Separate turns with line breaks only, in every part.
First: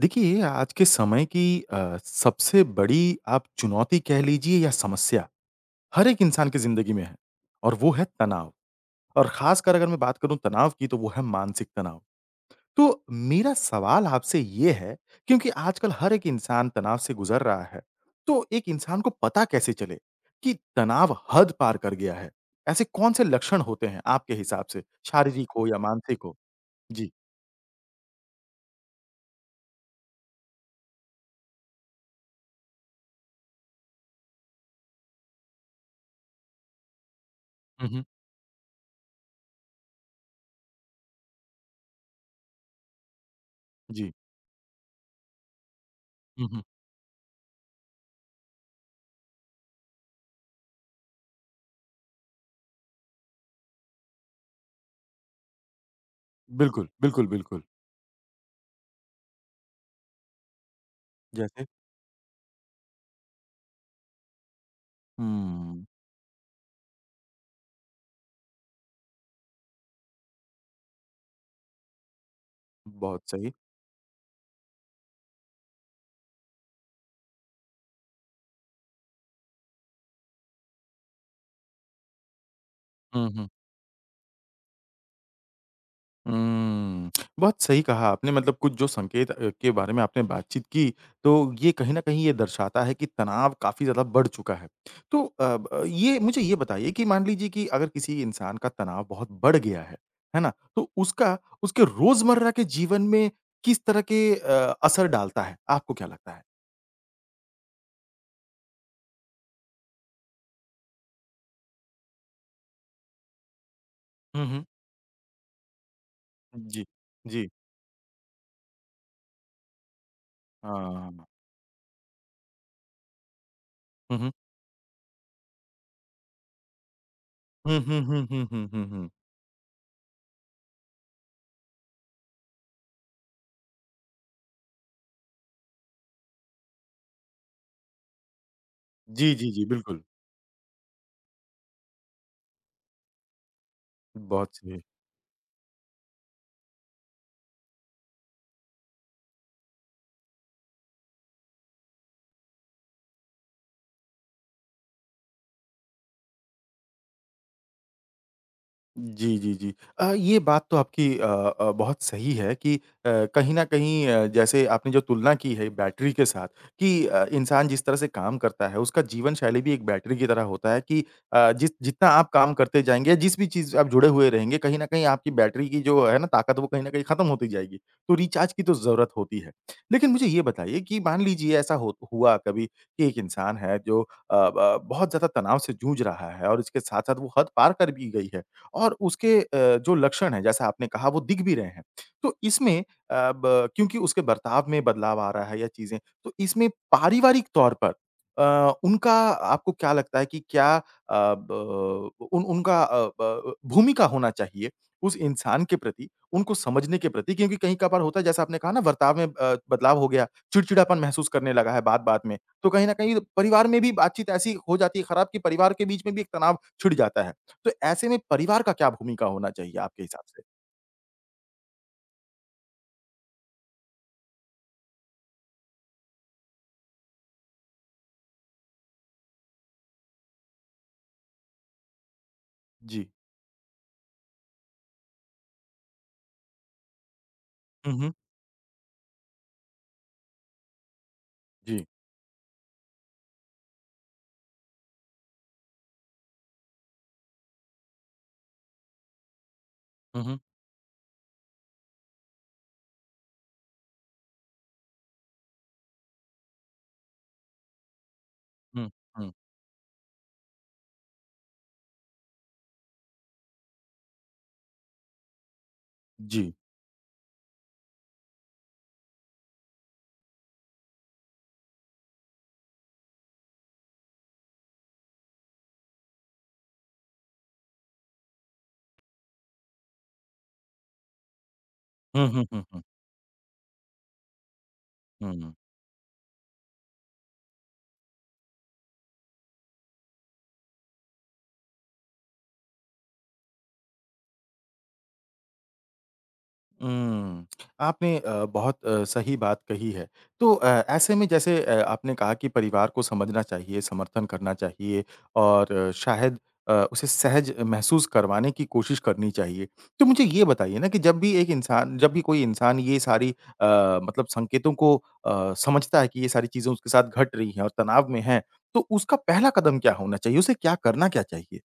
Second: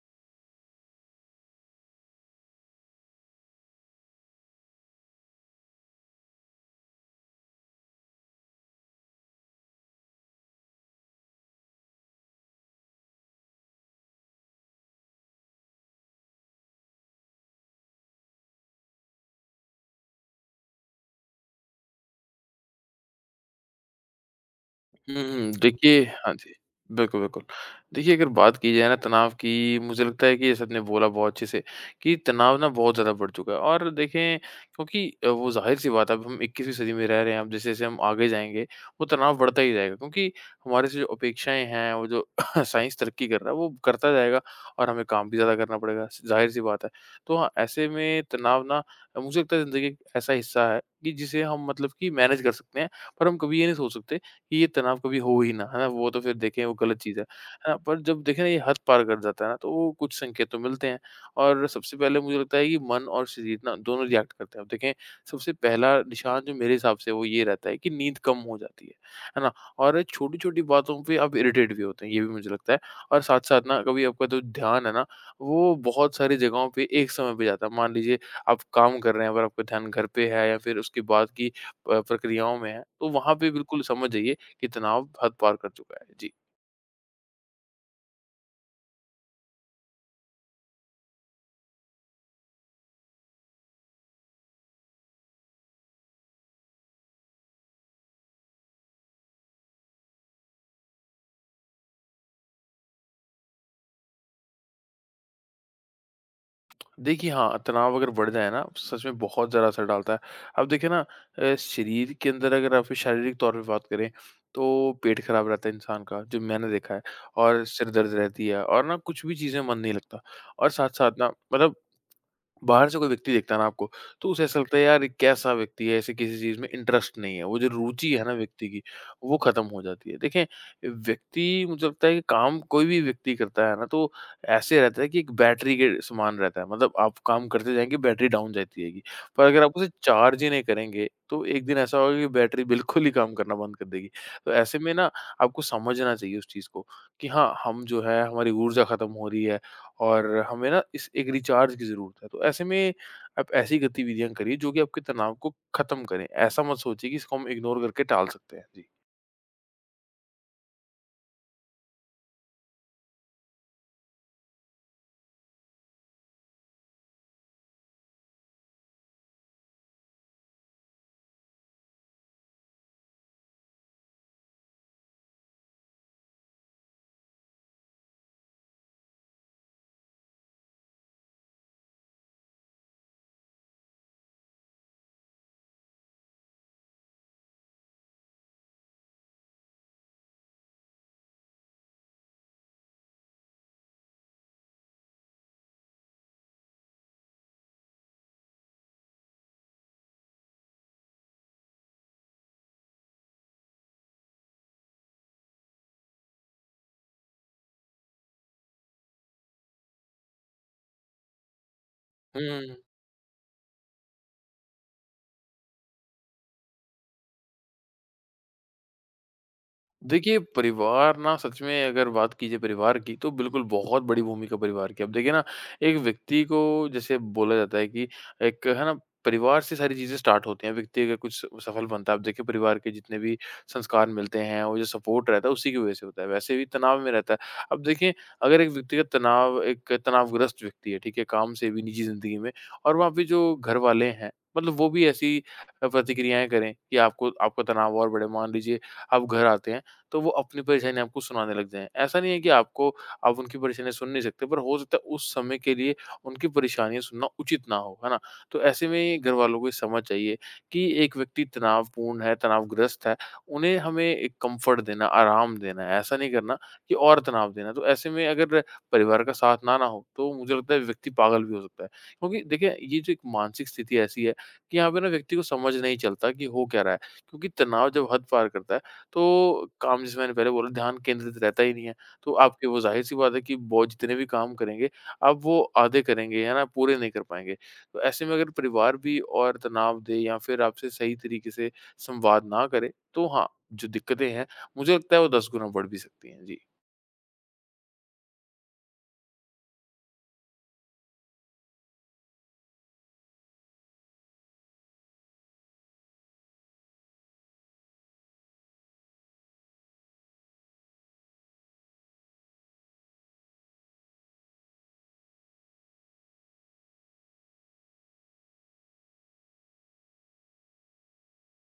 देखिए, आज के समय की सबसे बड़ी आप चुनौती कह लीजिए या समस्या, हर एक इंसान की ज़िंदगी में है और वो है तनाव और ख़ासकर अगर मैं बात करूँ तनाव की तो वो है मानसिक तनाव। तो मेरा सवाल आपसे ये है क्योंकि आजकल हर एक इंसान तनाव से गुज़र रहा है, तो एक इंसान को पता कैसे चले कि तनाव हद पार कर गया है? ऐसे कौन-से लक्षण होते हैं आपके हिसाब से,
हुँ, हुँ।
शारीरिक हो या
देखिए
मानसिक
हाँ
हो?
जी।
जी।
बिल्कुल, बिल्कुल। देखिए अगर बात की जाए ना तनाव की मुझे लगता है कि जैसे आपने बोला बहुत अच्छे से कि तनाव ना बहुत ज़्यादा बढ़ चुका है और देखें क्योंकि वो ज़ाहिर-सी बात है अब हम 21वीं सदी में रह रहे हैं, अब जैसे-जैसे
हुँ,
हम
हुँ।
आगे जाएँगे वो तनाव बढ़ता ही जाएगा क्योंकि हमारे से जो अपेक्षाएँ हैं, वो जो साइंस तरक्की कर रहा है वो करता
जी।
जाएगा और हमें काम भी ज़्यादा करना पड़ेगा,
हुँ,
ज़ाहिर-सी
हुँ।
बात है। तो हाँ, ऐसे में तनाव ना मुझे लगता है ज़िंदगी का एक ऐसा हिस्सा है कि जिसे हम मतलब कि मैनेज कर सकते हैं, पर हम कभी ये नहीं सोच सकते कि ये तनाव कभी हो ही ना, है ना? वो तो फिर देखें वो
बिल्कुल,
गलत चीज़
बिल्कुल, बिल्कुल।
है ना? पर जब देखें ना ये हद पार कर जाता है ना, तो वो कुछ संकेत तो मिलते हैं और
जैसे?
सबसे पहले मुझे लगता है कि मन और शरीर ना दोनों रिएक्ट करते हैं। अब देखें सबसे
हुँ,
पहला निशान जो मेरे हिसाब से वो ये रहता है कि नींद कम हो जाती है ना? और छोटी-छोटी बातों पे आप इरिटेट भी होते हैं, ये भी मुझे लगता है और
बहुत सही।
साथ-साथ ना कभी आपका जो ध्यान है ना, वो बहुत सारी जगहों पे एक समय पे जाता है। मान लीजिए आप काम कर रहे हैं पर आपका ध्यान घर पे है या फिर उसके बाद की प्रक्रियाओं में है, तो
हुँ,
वहाँ
हुँ।
पे बिल्कुल समझ जाइए कि तनाव हद पार कर चुका है? जी।
हुँ, बहुत सही कहा आपने मतलब कुछ जो संकेत के बारे में आपने बातचीत की, तो ये कहीं न कहीं ये दर्शाता है कि तनाव काफ़ी ज़्यादा बढ़ चुका है। तो अ, ब ये मुझे ये बताइए कि मान लीजिए कि अगर किसी इंसान का तनाव बहुत बढ़ गया है ना? तो उसका उसके रोज़मर्रा के जीवन में किस तरह के असर डालता है? आपको क्या लगता है?
देखिए हाँ, तनाव अगर बढ़ जाए ना सच में बहुत ज़्यादा असर डालता है। अब देखिए ना शरीर के अंदर अगर आप शारीरिक तौर पे बात करें
हुँ, हुँ।
तो पेट खराब रहता है इंसान का, जो मैंने
जी,
देखा है
जी।
और सिर दर्द रहती है और ना कुछ भी चीज़ें मन नहीं लगता और साथ-साथ
हाँ।
ना मतलब बाहर से कोई व्यक्ति देखता है ना आपको,
हुँ,
तो
हुँ।
उसे ऐसा लगता है यार ये कैसा व्यक्ति है, इसे किसी चीज़ में इंटरेस्ट नहीं है, वो जो
हुँ, हुँ,
रुचि है
हुँ,
ना
हुँ,
व्यक्ति
हुँ,
की,
हुँ, हुँ।
वो ख़त्म हो जाती है। देखें, व्यक्ति मुझे लगता है कि काम कोई भी व्यक्ति करता है ना तो ऐसे रहता है कि एक बैटरी के समान रहता है, मतलब आप काम करते जाएँगे बैटरी डाउन जाती रहेगी।
जी,
पर
जी,
अगर
जी,
आप उसे
बिल्कुल।
चार्ज ही नहीं करेंगे, तो एक दिन ऐसा होगा कि बैटरी बिल्कुल ही काम करना बंद कर देगी। तो
बहुत
ऐसे
सही।
में ना आपको समझना चाहिए उस चीज़ को कि हाँ, हम जो है हमारी ऊर्जा ख़त्म हो रही है। और हमें ना इस एक रिचार्ज की ज़रूरत है। तो ऐसे में आप ऐसी गतिविधियाँ करिए जो कि आपके तनाव को ख़त्म करें। ऐसा मत सोचिए कि इसको हम इग्नोर करके टाल सकते हैं। जी।
जी, जी, जी। ये बात तो आपकी बहुत सही है कि कहीं न कहीं जैसे आपने जो तुलना की है बैटरी के साथ कि इंसान जिस तरह से काम करता है, उसका जीवन शैली भी एक बैटरी की तरह होता है कि जिस जितना आप काम करते जाएँगे, जिस भी चीज़ आप जुड़े हुए रहेंगे, कहीं न कहीं आपकी बैटरी की जो है ना ताकत, वो कहीं न कहीं खत्म होती जाएगी। तो रिचार्ज की तो ज़रूरत होती है। लेकिन मुझे ये बताइए कि मान लीजिए ऐसा हो हुआ कभी कि एक इंसान है जो अ, ब बहुत ज़्यादा तनाव से जूझ रहा है और इसके साथ-साथ वो हद पार कर भी गई है। और उसके जो लक्षण हैं जैसा आपने कहा वो दिख भी रहे हैं। तो इसमें अ, ब क्योंकि उसके बर्ताव में बदलाव आ रहा है या चीज़ें, तो इसमें पारिवारिक तौर पर उनका आपको क्या लगता है कि क्या अ, ब उन उनका अ, ब भूमिका होना चाहिए उस इंसान के प्रति, उनको समझने के प्रति? क्योंकि कहीं-कभार होता है जैसा आपने कहा ना बर्ताव में बदलाव हो गया, चिड़चिड़ापन महसूस करने लगा है बात-बात में।
हुँ, हुँ,
तो
हुँ।
कहीं न कहीं परिवार में भी बातचीत ऐसी हो जाती है खराब कि परिवार के बीच में भी एक तनाव छिड़ जाता है। तो ऐसे में परिवार का क्या भूमिका होना चाहिए आपके हिसाब
देखिए,
से?
परिवार ना सच में अगर बात की जाए परिवार की तो बिल्कुल बहुत बड़ी भूमिका परिवार की है। अब देखिए ना एक व्यक्ति को जैसे बोला जाता है कि एक है ना परिवार से सारी चीज़ें स्टार्ट होती हैं। व्यक्ति अगर कुछ सफल बनता है, आप देखिए परिवार के
जी।
जितने भी संस्कार मिलते हैं और जो सपोर्ट रहता है उसी की वज़ह से होता है। वैसे भी तनाव में रहता है। अब
हुँ, हुँ।
देखिए अगर एक व्यक्ति का तनाव एक तनावग्रस्त व्यक्ति है, ठीक है? काम से भी
जी।
निजी ज़िंदगी में और वहाँ पे जो घरवाले हैं मतलब वो भी ऐसी प्रतिक्रियाएँ करें कि आपको आपका तनाव और बढ़े। मान लीजिए आप घर आते हैं तो
हुँ,
वो
हुँ।
अपनी परेशानी आपको सुनाने लग जाएँ। ऐसा नहीं है कि आपको आप उनकी परेशानियाँ सुन नहीं सकते, पर हो सकता है उस समय के लिए उनकी परेशानियाँ सुनना उचित ना हो, है ना? तो
हुँ,
ऐसे में
हुँ।
घर
हुँ।
वालों को ये समझ चाहिए कि एक व्यक्ति तनावपूर्ण है, तनावग्रस्त है, उन्हें हमें एक कम्फ़र्ट देना, आराम देना है, ऐसा नहीं
जी।
करना कि और तनाव देना। तो ऐसे में अगर परिवार का साथ ना ना हो, तो मुझे लगता है व्यक्ति पागल भी हो सकता है। क्योंकि देखिए, ये जो एक मानसिक स्थिति ऐसी है कि यहाँ पे ना व्यक्ति को समझ नहीं चलता कि हो क्या रहा है, क्योंकि तनाव जब हद पार करता है तो काम जैसे मैंने पहले बोला ध्यान केंद्रित रहता ही नहीं है।
हुँ,
तो
हुँ, हुँ,
आपके वो
हुँ,
ज़ाहिर-सी बात है कि बहुत जितने भी काम करेंगे, आप
हुँ।
वो आधे करेंगे, है ना? पूरे नहीं कर पाएँगे। तो ऐसे में अगर परिवार भी और तनाव दे या फिर आपसे सही तरीके से संवाद ना करे, तो हाँ, जो दिक्कतें हैं, मुझे लगता है वो 10 गुना बढ़ भी सकती हैं। जी।
हुँ। आपने बहुत सही बात कही है। तो ऐसे में जैसे आपने कहा कि परिवार को समझना चाहिए, समर्थन करना चाहिए और शायद उसे सहज महसूस करवाने की कोशिश करनी चाहिए। तो मुझे ये बताइए ना कि जब भी कोई इंसान ये सारी मतलब संकेतों को समझता है कि ये सारी चीज़ें उसके साथ घट रही हैं और तनाव में है, तो उसका पहला कदम क्या होना चाहिए? उसे क्या करना क्या चाहिए?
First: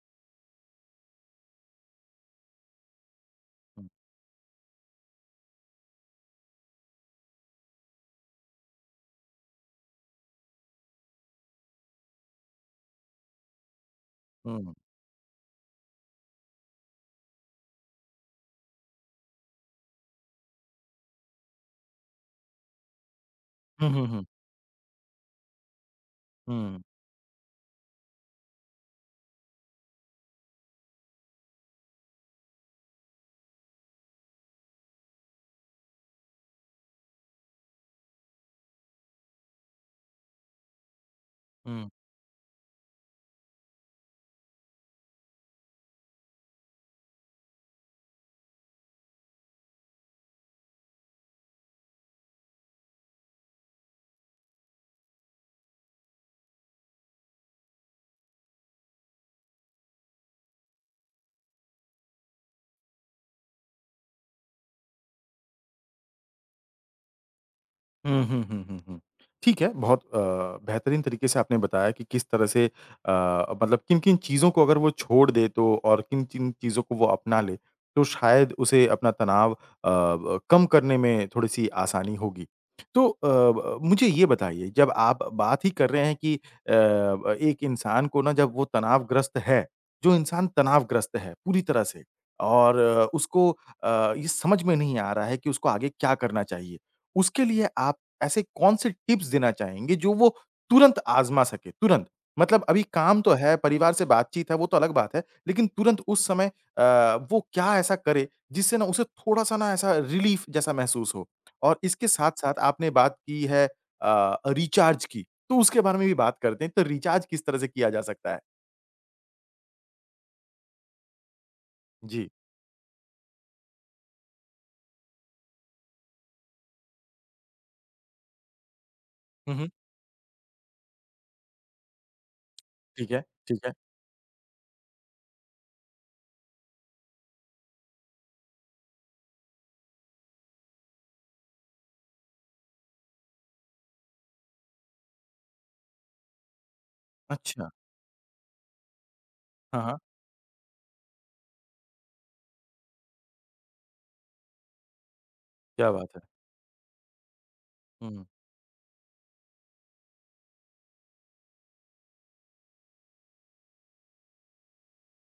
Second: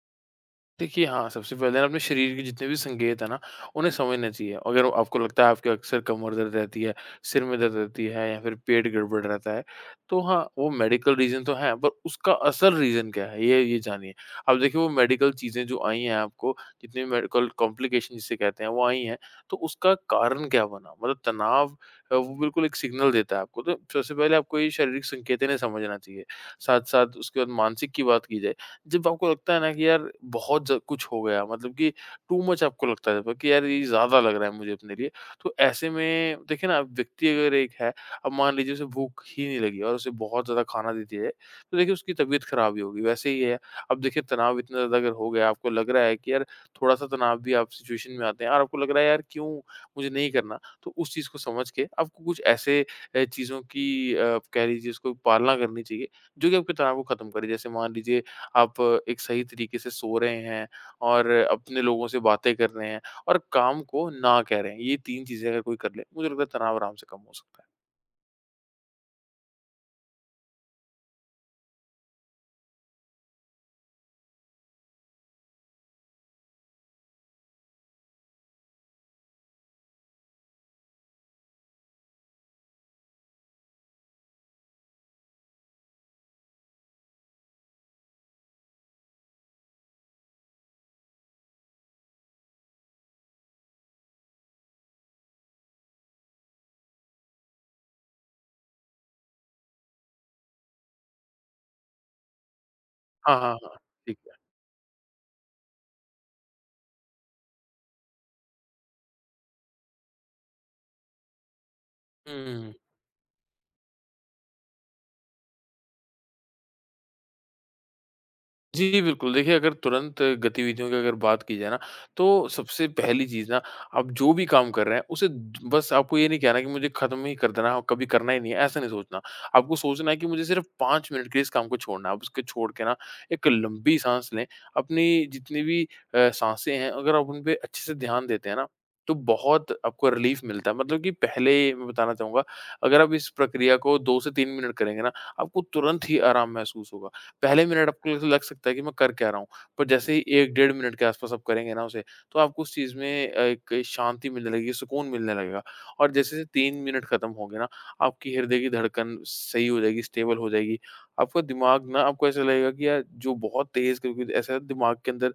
देखिए, हाँ, सबसे पहले ना अपने शरीर के जितने भी संकेत हैं ना,
हुँ।
उन्हें समझना चाहिए। अगर आपको लगता है आपके अक्सर कमर दर्द रहती है, सिर में दर्द रहती है या फिर पेट गड़बड़ रहता है, तो हाँ, वो मेडिकल रीज़न तो है, पर उसका असल रीज़न क्या है, ये जानिए। अब
हुँ।
देखिए वो मेडिकल चीज़ें जो आई हैं आपको, जितनी मेडिकल कॉम्प्लिकेशन जिसे कहते हैं, वो आई हैं, तो उसका कारण क्या बना? मतलब तनाव वो बिल्कुल एक सिग्नल देता है आपको, तो
हुँ, हुँ,
सबसे
हुँ।
पहले आपको ये शारीरिक संकेत इन्हें समझना चाहिए।
हुँ।
साथ-साथ उसके बाद मानसिक की बात की जाए जब आपको लगता है ना कि यार बहुत ज कुछ हो गया मतलब कि टू मच आपको लगता है जब कि यार ये ज़्यादा लग रहा है मुझे अपने लिए, तो ऐसे में देखिए ना अब व्यक्ति अगर एक है, अब मान लीजिए उसे भूख ही नहीं लगी और उसे बहुत ज़्यादा खाना दे दिया जाए, तो
हुँ।
देखिए उसकी तबीयत खराब ही होगी। वैसे ही है, अब देखिए तनाव इतना ज़्यादा अगर हो गया, आपको लग रहा है कि यार थोड़ा-सा तनाव भी आप सिचुएशन में आते हैं और आपको लग रहा है यार क्यों मुझे नहीं करना, तो उस चीज़ को समझ के आपको कुछ ऐसे चीज़ों की आप कह लीजिए उसको पालना करनी चाहिए, जो कि आपके तनाव को खत्म करे। जैसे मान लीजिए आप एक सही तरीके से सो रहे हैं और अपने लोगों से बातें कर रहे हैं और काम को ना कह रहे हैं। ये 3 चीज़ें अगर कोई कर ले, मुझे लगता है तनाव आराम से कम हो सकता है।
हुँ, हुँ, हुँ, हुँ, हुँ। ठीक है, बहुत बेहतरीन तरीके से आपने बताया कि किस तरह से मतलब किन-किन चीज़ों को अगर वो छोड़ दे तो और किन-किन चीज़ों को वो अपना ले, तो शायद उसे अपना तनाव अ, ब कम करने में थोड़ी-सी आसानी होगी। तो अ, ब मुझे ये बताइए जब आप बात ही कर रहे हैं कि अ, ब एक इंसान को ना जब वो तनावग्रस्त है, जो इंसान तनावग्रस्त है पूरी तरह से और उसको ये समझ में नहीं आ रहा है कि उसको आगे क्या करना चाहिए? उसके लिए आप ऐसे कौन से टिप्स देना चाहेंगे जो वो तुरंत आज़मा सके? तुरंत। मतलब अभी काम तो
हाँ, हाँ,
है,
हाँ।
परिवार से
ठीक है।
बातचीत है, वो तो अलग बात है, लेकिन तुरंत उस समय वो क्या ऐसा करे जिससे ना उसे थोड़ा-सा ना ऐसा रिलीफ़ जैसा महसूस हो? और इसके
हुँ,
साथ-साथ
हुँ, हुँ।
आपने बात की है रिचार्ज की, तो उसके बारे में भी बात करते हैं। तो रिचार्ज किस तरह से किया जा सकता है?
जी, बिल्कुल। देखिए, अगर तुरंत गतिविधियों की अगर बात की जाए ना,
जी।
तो सबसे पहली चीज़ ना, आप जो भी काम कर रहे हैं, उसे द बस आपको ये नहीं कहना कि मुझे खत्म ही कर देना है और कभी करना ही नहीं है, ऐसा नहीं सोचना।
हुँ, हुँ।
आपको सोचना है कि मुझे सिर्फ़ 5 मिनट के लिए इस काम को छोड़ना है। आप उसको छोड़ के ना,
ठीक है,
एक
ठीक है।
लंबी साँस लें। अपनी जितनी भी साँसें हैं, अगर आप उन पे अच्छे से ध्यान देते हैं ना, तो बहुत आपको रिलीफ़ मिलता है। मतलब कि पहले मैं बताना चाहूँगा, अगर आप इस प्रक्रिया को 2 से 3 मिनट करेंगे ना, आपको तुरंत ही आराम महसूस होगा। पहले
अच्छा।
मिनट आपको लग लग सकता है कि मैं कर क्या रहा हूँ,
हाँ,
पर
हाँ।
जैसे ही 1 डेढ़ मिनट के आस-पास आप करेंगे ना उसे, तो आपको उस चीज़ में एक शांति मिलने लगेगी, सुकून मिलने लगेगा
क्या बात
और
है।
जैसे-जैसे 3 मिनट खत्म होंगे ना,
हुँ।
आपकी हृदय की धड़कन सही हो जाएगी, स्टेबल हो जाएगी। आपका दिमाग ना आपको ऐसा लगेगा कि यार जो बहुत तेज़ क्योंकि ऐसा दिमाग के अंदर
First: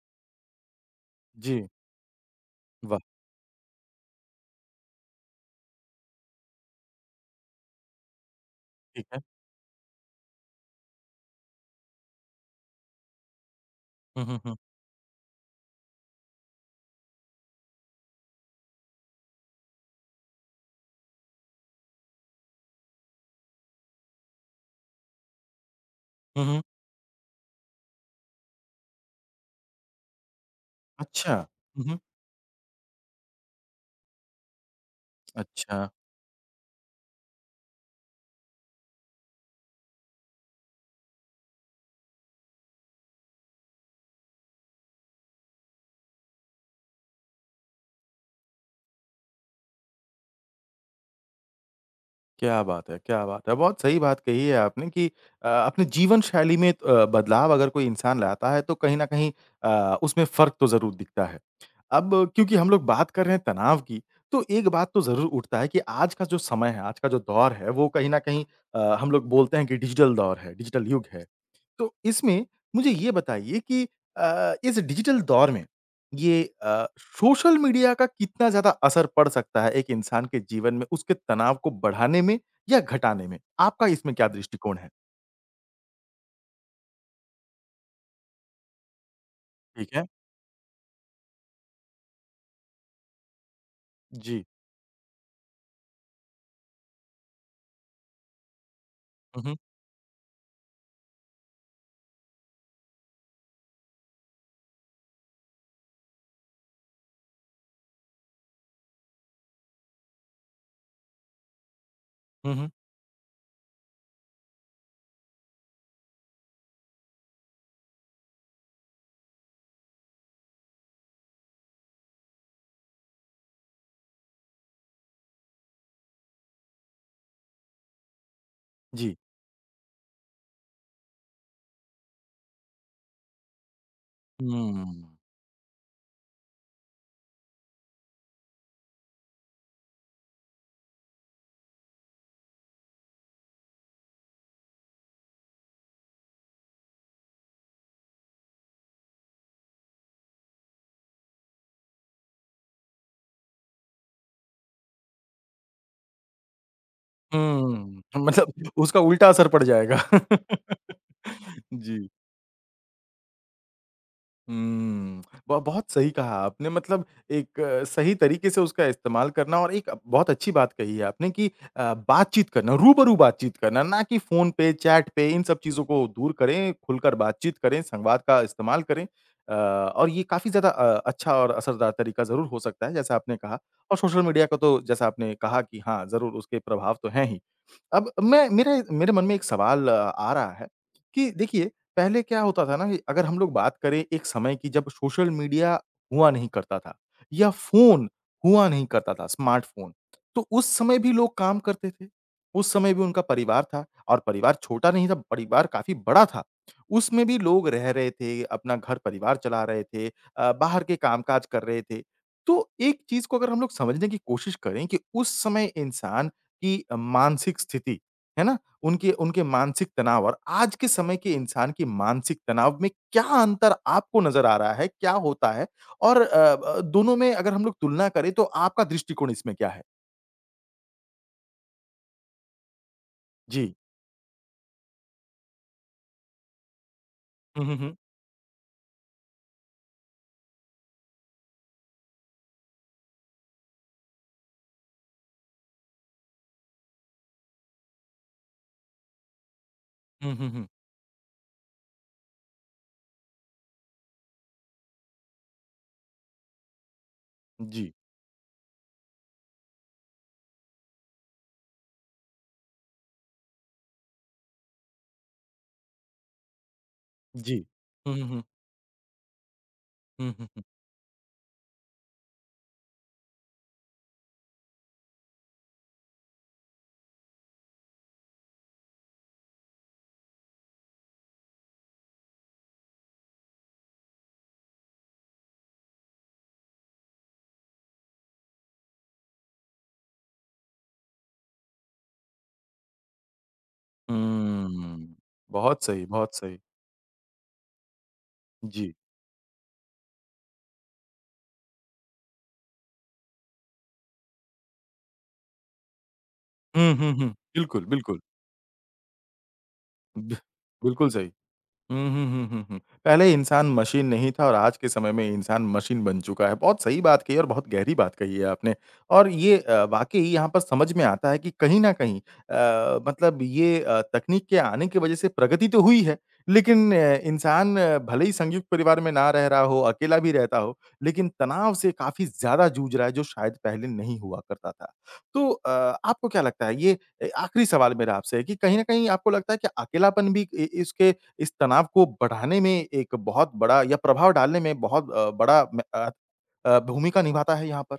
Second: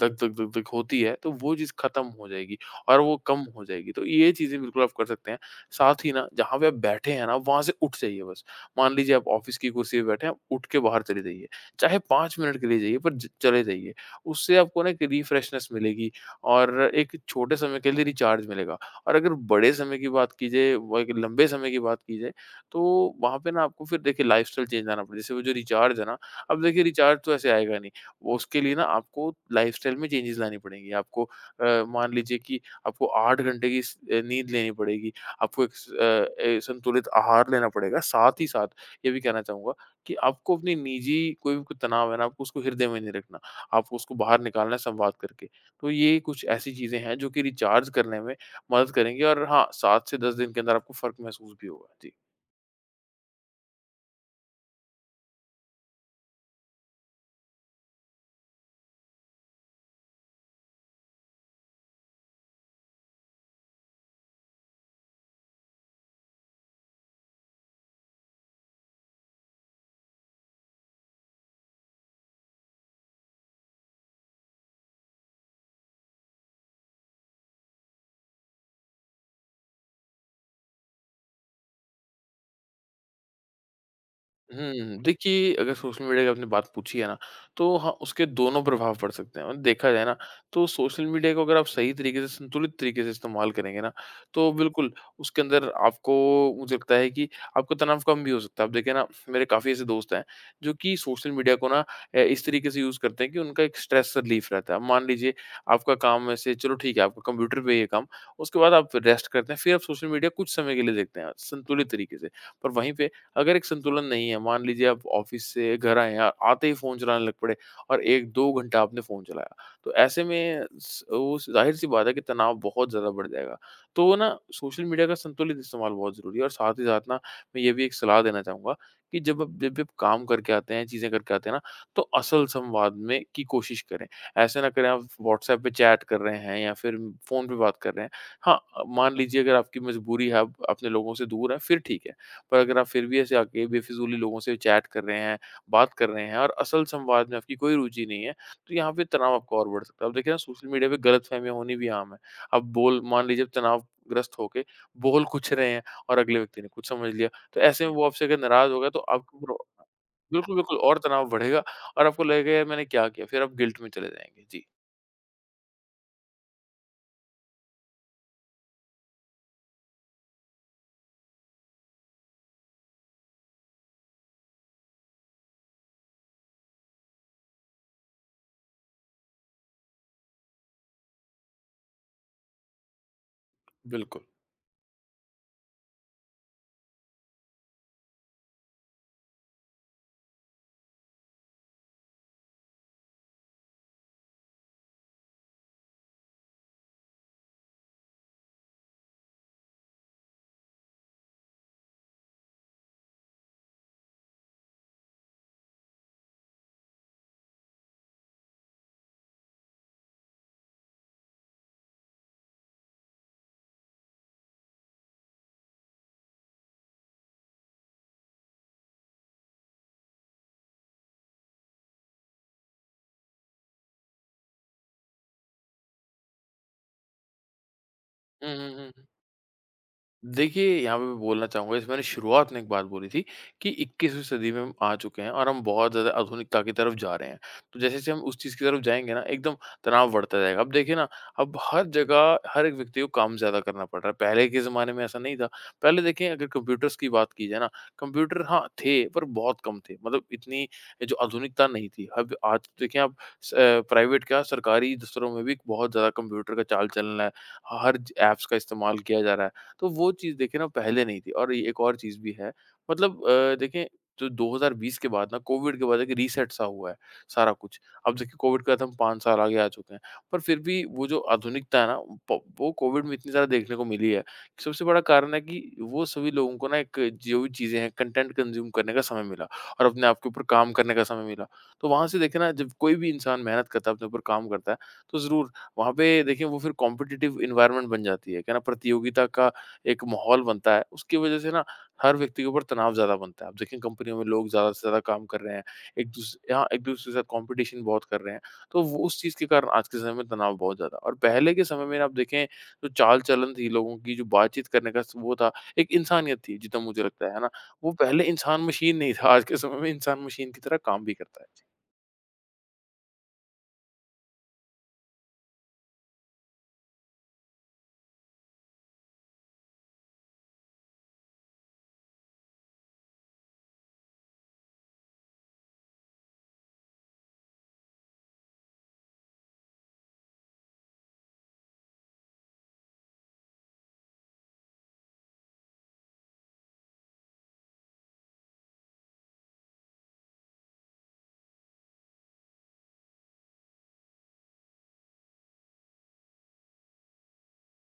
धक, धक, धक, धक होती है, तो वो
जी।
चीज़ खत्म हो जाएगी और
वाह!
वो कम हो जाएगी। तो ये चीज़ें बिल्कुल आप कर सकते हैं। साथ ही ना जहाँ पे आप बैठे हैं ना, वहाँ से उठ जाइए बस। मान
ठीक
लीजिए
है।
आप ऑफ़िस की कुर्सी पे बैठे हैं, आप उठ के बाहर चले जाइए। चाहे 5 मिनट के लिए जाइए पर ज चले जाइए।
हुँ, हुँ,
उससे
हुँ।
आपको ना एक रिफ्रेशनेस मिलेगी और एक छोटे समय के लिए रिचार्ज मिलेगा। और अगर बड़े समय की बात की जाए व एक लंबे समय की बात की जाए तो वहाँ पे ना आपको फिर देखिए लाइफ़स्टाइल चेंज आना पड़े जैसे वो जो रिचार्ज है ना,
हुँ,
अब
हुँ।
देखिए रिचार्ज तो ऐसे आएगा नहीं। वो उसके लिए ना आपको लाइफ़स्टाइल में चेंजेज़ लानी पड़ेंगी। आपको
अच्छा। हुँ, हुँ।
मान लीजिए कि आपको 8 घंटे की नींद लेनी पड़ेगी। आपको एक स
अच्छा,
अ, ए संतुलित आहार लेना पड़ेगा। साथ ही साथ ये भी कहना चाहूँगा कि आपको अपनी निजी कोई भी तनाव है ना, आपको उसको हृदय में नहीं रखना। आपको उसको बाहर निकालना है संवाद करके। तो ये कुछ ऐसी चीज़ें हैं जो कि रिचार्ज करने में मदद करेंगी और हाँ, 7 से 10 दिन के अंदर आपको फ़र्क महसूस भी होगा। जी।
क्या बात है, क्या बात है! बहुत सही बात कही है आपने कि अपने जीवन शैली में तो बदलाव अगर कोई इंसान लाता है तो कहीं न कहीं उसमें फ़र्क तो ज़रूर दिखता है। अब क्योंकि हम लोग बात कर रहे हैं तनाव की, तो एक बात तो ज़रूर उठता है कि आज का जो समय है, आज का जो दौर है, वो कहीं न कहीं हम लोग बोलते हैं कि डिजिटल दौर है, डिजिटल युग है। तो इसमें मुझे ये बताइए कि इस डिजिटल दौर में ये सोशल मीडिया का कितना ज़्यादा असर पड़ सकता है एक इंसान के जीवन में, उसके तनाव को बढ़ाने में या घटाने में? आपका इसमें क्या दृष्टिकोण है?
हुँ, देखिए अगर सोशल मीडिया की आपने बात पूछी है ना, तो हाँ, उसके दोनों प्रभाव पड़ सकते हैं और देखा
ठीक
जाए
है।
ना, तो सोशल मीडिया को अगर आप सही तरीके से, संतुलित तरीके से इस्तेमाल करेंगे ना,
जी।
तो बिल्कुल उसके अंदर आपको मुझे लगता है कि आपको तनाव कम भी हो सकता है। आप देखिए ना,
हुँ,
मेरे
हुँ।
काफ़ी ऐसे दोस्त हैं, जो कि सोशल मीडिया को ना इस तरीके से यूज़ करते हैं कि उनका एक स्ट्रेस रिलीफ़ रहता है। मान लीजिए आपका काम ऐसे, चलो ठीक है, आपका कंप्यूटर पे ये काम, उसके बाद आप रेस्ट करते हैं, फिर आप सोशल मीडिया कुछ समय के लिए देखते हैं, संतुलित तरीके से।
हुँ,
पर
हुँ।
वहीं पे अगर एक संतुलन नहीं है, मान लीजिए आप ऑफिस से घर आए हैं, आते ही फ़ोन चलाने लग पड़े और 1-2 घंटा आपने फ़ोन चलाया, तो ऐसे में स वो ज़ाहिर-सी बात है कि तनाव बहुत ज़्यादा बढ़ जाएगा। तो वो ना, सोशल मीडिया का संतुलित इस्तेमाल बहुत ज़रूरी है और साथ ही साथ ना मैं ये भी एक सलाह देना चाहूँगा
जी।
कि जब भी आप काम करके आते हैं, चीज़ें करके आते हैं ना, तो असल संवाद में की कोशिश करें। ऐसा ना करें आप
हुँ।
व्हाट्सऐप पे चैट कर रहे हैं या फिर फ़ोन पे बात कर रहे हैं। हाँ, मान लीजिए अगर आपकी मजबूरी है, आप अपने लोगों से दूर हैं, फिर ठीक है। पर अगर आप फिर भी ऐसे आके बेफिज़ूली लोगों से चैट कर रहे हैं, बात कर रहे हैं और असल संवाद में आपकी कोई रुचि नहीं है, तो यहाँ पे तनाव आपका और बढ़ सकता है। अब देखिए ना, सोशल मीडिया पे गलतफ़हमियाँ होनी भी आम है। अब बोल मान लीजिए आप तनावग्रस्त होके बोल कुछ रहे हैं और अगले व्यक्ति ने कुछ समझ लिया, तो ऐसे में
हुँ।
वो आपसे अगर
मतलब
नाराज़ होगा तो
उसका उल्टा
आपको
असर
प्रो।
पड़ जाएगा।
बिल्कुल, बिल्कुल। और तनाव बढ़ेगा और
जी।
आपको लगेगा यार मैंने क्या किया? फिर आप गिल्ट में चले जाएँगे। जी।
हुँ। ब बहुत सही कहा आपने मतलब एक सही तरीके से उसका इस्तेमाल करना और एक बहुत अच्छी बात कही है आपने कि बातचीत करना, रूबरू बातचीत करना, ना कि फ़ोन पे, चैट पे इन सब चीज़ों को दूर करें, खुलकर बातचीत करें, संवाद का इस्तेमाल करें। और ये काफ़ी ज़्यादा अच्छा और असरदार तरीका ज़रूर हो सकता है जैसा आपने कहा और सोशल
बिल्कुल।
मीडिया का तो जैसा आपने कहा कि हाँ, ज़रूर उसके प्रभाव तो हैं ही। अब मैं मेरे मेरे मन में एक सवाल आ रहा है कि देखिए पहले क्या होता था ना कि अगर हम लोग बात करें एक समय की जब सोशल मीडिया हुआ नहीं करता था या फ़ोन हुआ नहीं करता था स्मार्टफ़ोन, तो उस समय भी लोग काम करते थे। उस समय भी उनका परिवार था और परिवार छोटा नहीं था, परिवार काफ़ी बड़ा था। उसमें भी लोग रह रहे थे, अपना घर-परिवार चला रहे थे बाहर के काम-काज कर रहे थे। तो एक चीज़ को अगर हम लोग समझने की कोशिश करें कि उस समय इंसान की मानसिक स्थिति, है ना? उनके उनके मानसिक तनाव और आज के समय के इंसान की मानसिक तनाव में क्या अंतर आपको नज़र आ रहा है? क्या होता है? और दोनों में अगर हम लोग तुलना करें तो
हुँ, हुँ,
आपका
हुँ।
दृष्टिकोण इसमें क्या है?
देखिए, यहाँ पे मैं बोलना चाहूँगा, जैसे मैंने शुरुआत में एक बात बोली थी कि
जी।
21वीं सदी में हम आ चुके हैं और हम बहुत ज़्यादा आधुनिकता की तरफ जा रहे हैं।
हुँ, हुँ,
तो
हुँ।
जैसे-जैसे हम उस चीज़ की तरफ जाएँगे ना, एकदम तनाव बढ़ता जाएगा। अब देखिए ना, अब हर जगह हर एक व्यक्ति को काम ज़्यादा करना पड़ रहा है। पहले के ज़माने में ऐसा नहीं था। पहले देखें अगर कंप्यूटर्स की बात की जाए ना, कंप्यूटर हाँ, थे, पर बहुत कम थे। मतलब
हुँ, हुँ,
इतनी
हुँ।
जो आधुनिकता नहीं थी। अब आज तो देखें आप, स प्राइवेट क्या सरकारी दफ़्तरों में भी बहुत ज़्यादा कंप्यूटर का चाल-चलन है।
जी,
हर ज ऐप्स का इस्तेमाल किया जा रहा है। तो वो चीज़ देखिए ना, पहले नहीं थी। और ये एक और चीज़ भी है, मतलब देखें, जो 2020 के बाद ना, कोविड के बाद एक रीसेट सा हुआ है सारा
जी।
कुछ। अब
हुँ, हुँ,
देखिए
हुँ।
कोविड के बाद हम 5 साल आगे आ चुके हैं।
हुँ,
पर
हुँ,
फिर
हुँ।
भी वो जो आधुनिकता है ना, वो कोविड में इतनी ज़्यादा देखने को मिली है। सबसे बड़ा कारण है कि वो सभी लोगों को ना, एक, जो भी चीज़ें हैं, कंटेंट कंज्यूम करने का समय मिला और अपने आप के ऊपर काम करने का समय मिला। तो वहाँ से देखे ना, जब कोई भी इंसान मेहनत करता है, अपने ऊपर काम करता है, तो ज़रूर वहाँ पे देखिए वो फिर कॉम्पिटिटिव इन्वायरमेंट बन जाती है क्या ना, प्रतियोगिता का एक माहौल बनता है, उसकी वजह से ना, हर व्यक्ति के ऊपर तनाव ज़्यादा बनता है। आप देखें कंपनियों में लोग ज़्यादा से ज़्यादा
हम्म,
काम कर रहे हैं,
बहुत सही,
एक
बहुत
दूस
सही।
हाँ, एक-दूसरे के साथ कॉम्पिटिशन बहुत कर रहे हैं, तो
जी।
वो उस चीज़ के कारण आज के समय में तनाव बहुत ज़्यादा, और पहले के समय में आप देखें, जो चाल-चलन थी लोगों की, जो बातचीत करने का स वो था, एक इंसानियत थी, जितना
हुँ,
मुझे
हुँ,
लगता
हुँ।
है ना?
बिल्कुल,
वो
बिल्कुल।
पहले इंसान मशीन नहीं था, आज के समय में इंसान
ब-
मशीन की तरह काम
बिल्कुल
भी
सही।
करता है।
हुँ, हुँ, हुँ, हुँ, हुँ। पहले इंसान मशीन नहीं था और आज के समय में इंसान मशीन बन चुका है। बहुत सही बात कही है और बहुत गहरी बात कही है आपने। और ये वाक़ई यहाँ पर समझ में आता है कि कहीं न कहीं मतलब ये तकनीक के आने की वज़ह से प्रगति तो हुई है, लेकिन इंसान भले ही संयुक्त परिवार में ना रह रहा हो, अकेला भी रहता हो, लेकिन तनाव से काफ़ी ज़्यादा जूझ रहा है, जो शायद पहले नहीं हुआ करता था। तो आपको क्या लगता है ये आखिरी सवाल मेरा आपसे है कि कहीं न कहीं आपको लगता है कि अकेलापन भी इ इसके इस तनाव को बढ़ाने में एक बहुत बड़ा या प्रभाव डालने में बहुत बड़ा भूमिका निभाता है यहाँ पर।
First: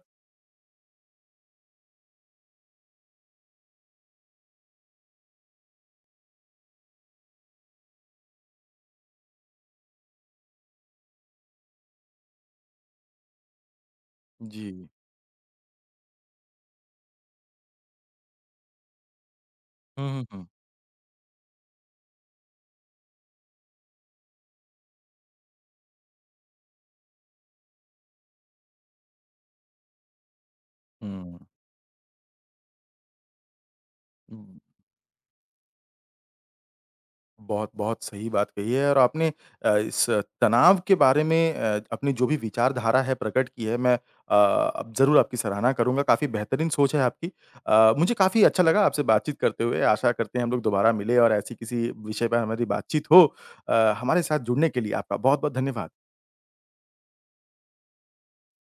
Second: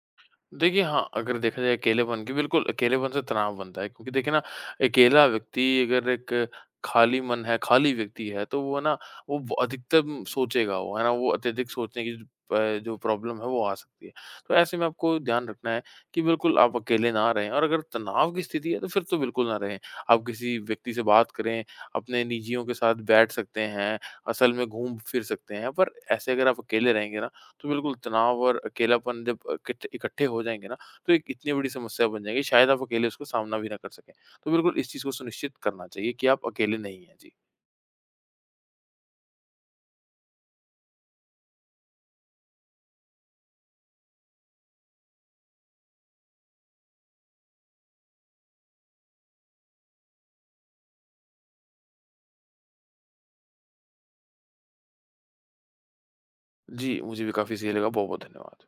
देखिए हाँ, अगर देखा जाए अकेलेपन की, बिल्कुल, अकेलेपन से तनाव बनता है क्योंकि देखिए ना, अकेला व्यक्ति, अगर एक खाली मन है, खाली व्यक्ति है, तो वो ना, वो ब अधिकतम सोचेगा वो, है ना? वो अत्यधिक सोचने की जो प्रॉब्लम है वो आ सकती है। तो
जी।
ऐसे में आपको ध्यान रखना है कि बिल्कुल आप अकेले ना रहें, और अगर तनाव की स्थिति है तो फिर तो बिल्कुल ना रहें। आप
हुँ, हुँ,
किसी व्यक्ति से बात करें, अपने निजियों के साथ बैठ सकते हैं, असल में घूम-फिर सकते हैं, पर ऐसे अगर आप अकेले रहेंगे ना, तो बिल्कुल तनाव और अकेलापन जब इकट्ठे हो जाएँगे ना, तो एक
हुँ,
इतनी बड़ी समस्या बन जाएगी, शायद आप अकेले उसको सामना भी ना कर सकें। तो
हुँ।
बिल्कुल इस चीज़ को सुनिश्चित करना चाहिए कि आप अकेले नहीं हैं। जी।
बहुत, बहुत सही बात कही है और आपने इस तनाव के बारे में अपनी जो भी विचारधारा है प्रकट की है, मैं अब ज़रूर आपकी सराहना करूँगा, काफ़ी बेहतरीन सोच है आपकी। मुझे काफ़ी अच्छा लगा आपसे बातचीत करते हुए, आशा करते हैं हम लोग दोबारा मिलें और ऐसी किसी विषय पर हमारी बातचीत हो। अ, हमारे साथ जुड़ने के लिए आपका बहुत-बहुत धन्यवाद।
जी, मुझे भी काफ़ी सही लगा। बहुत-बहुत धन्यवाद।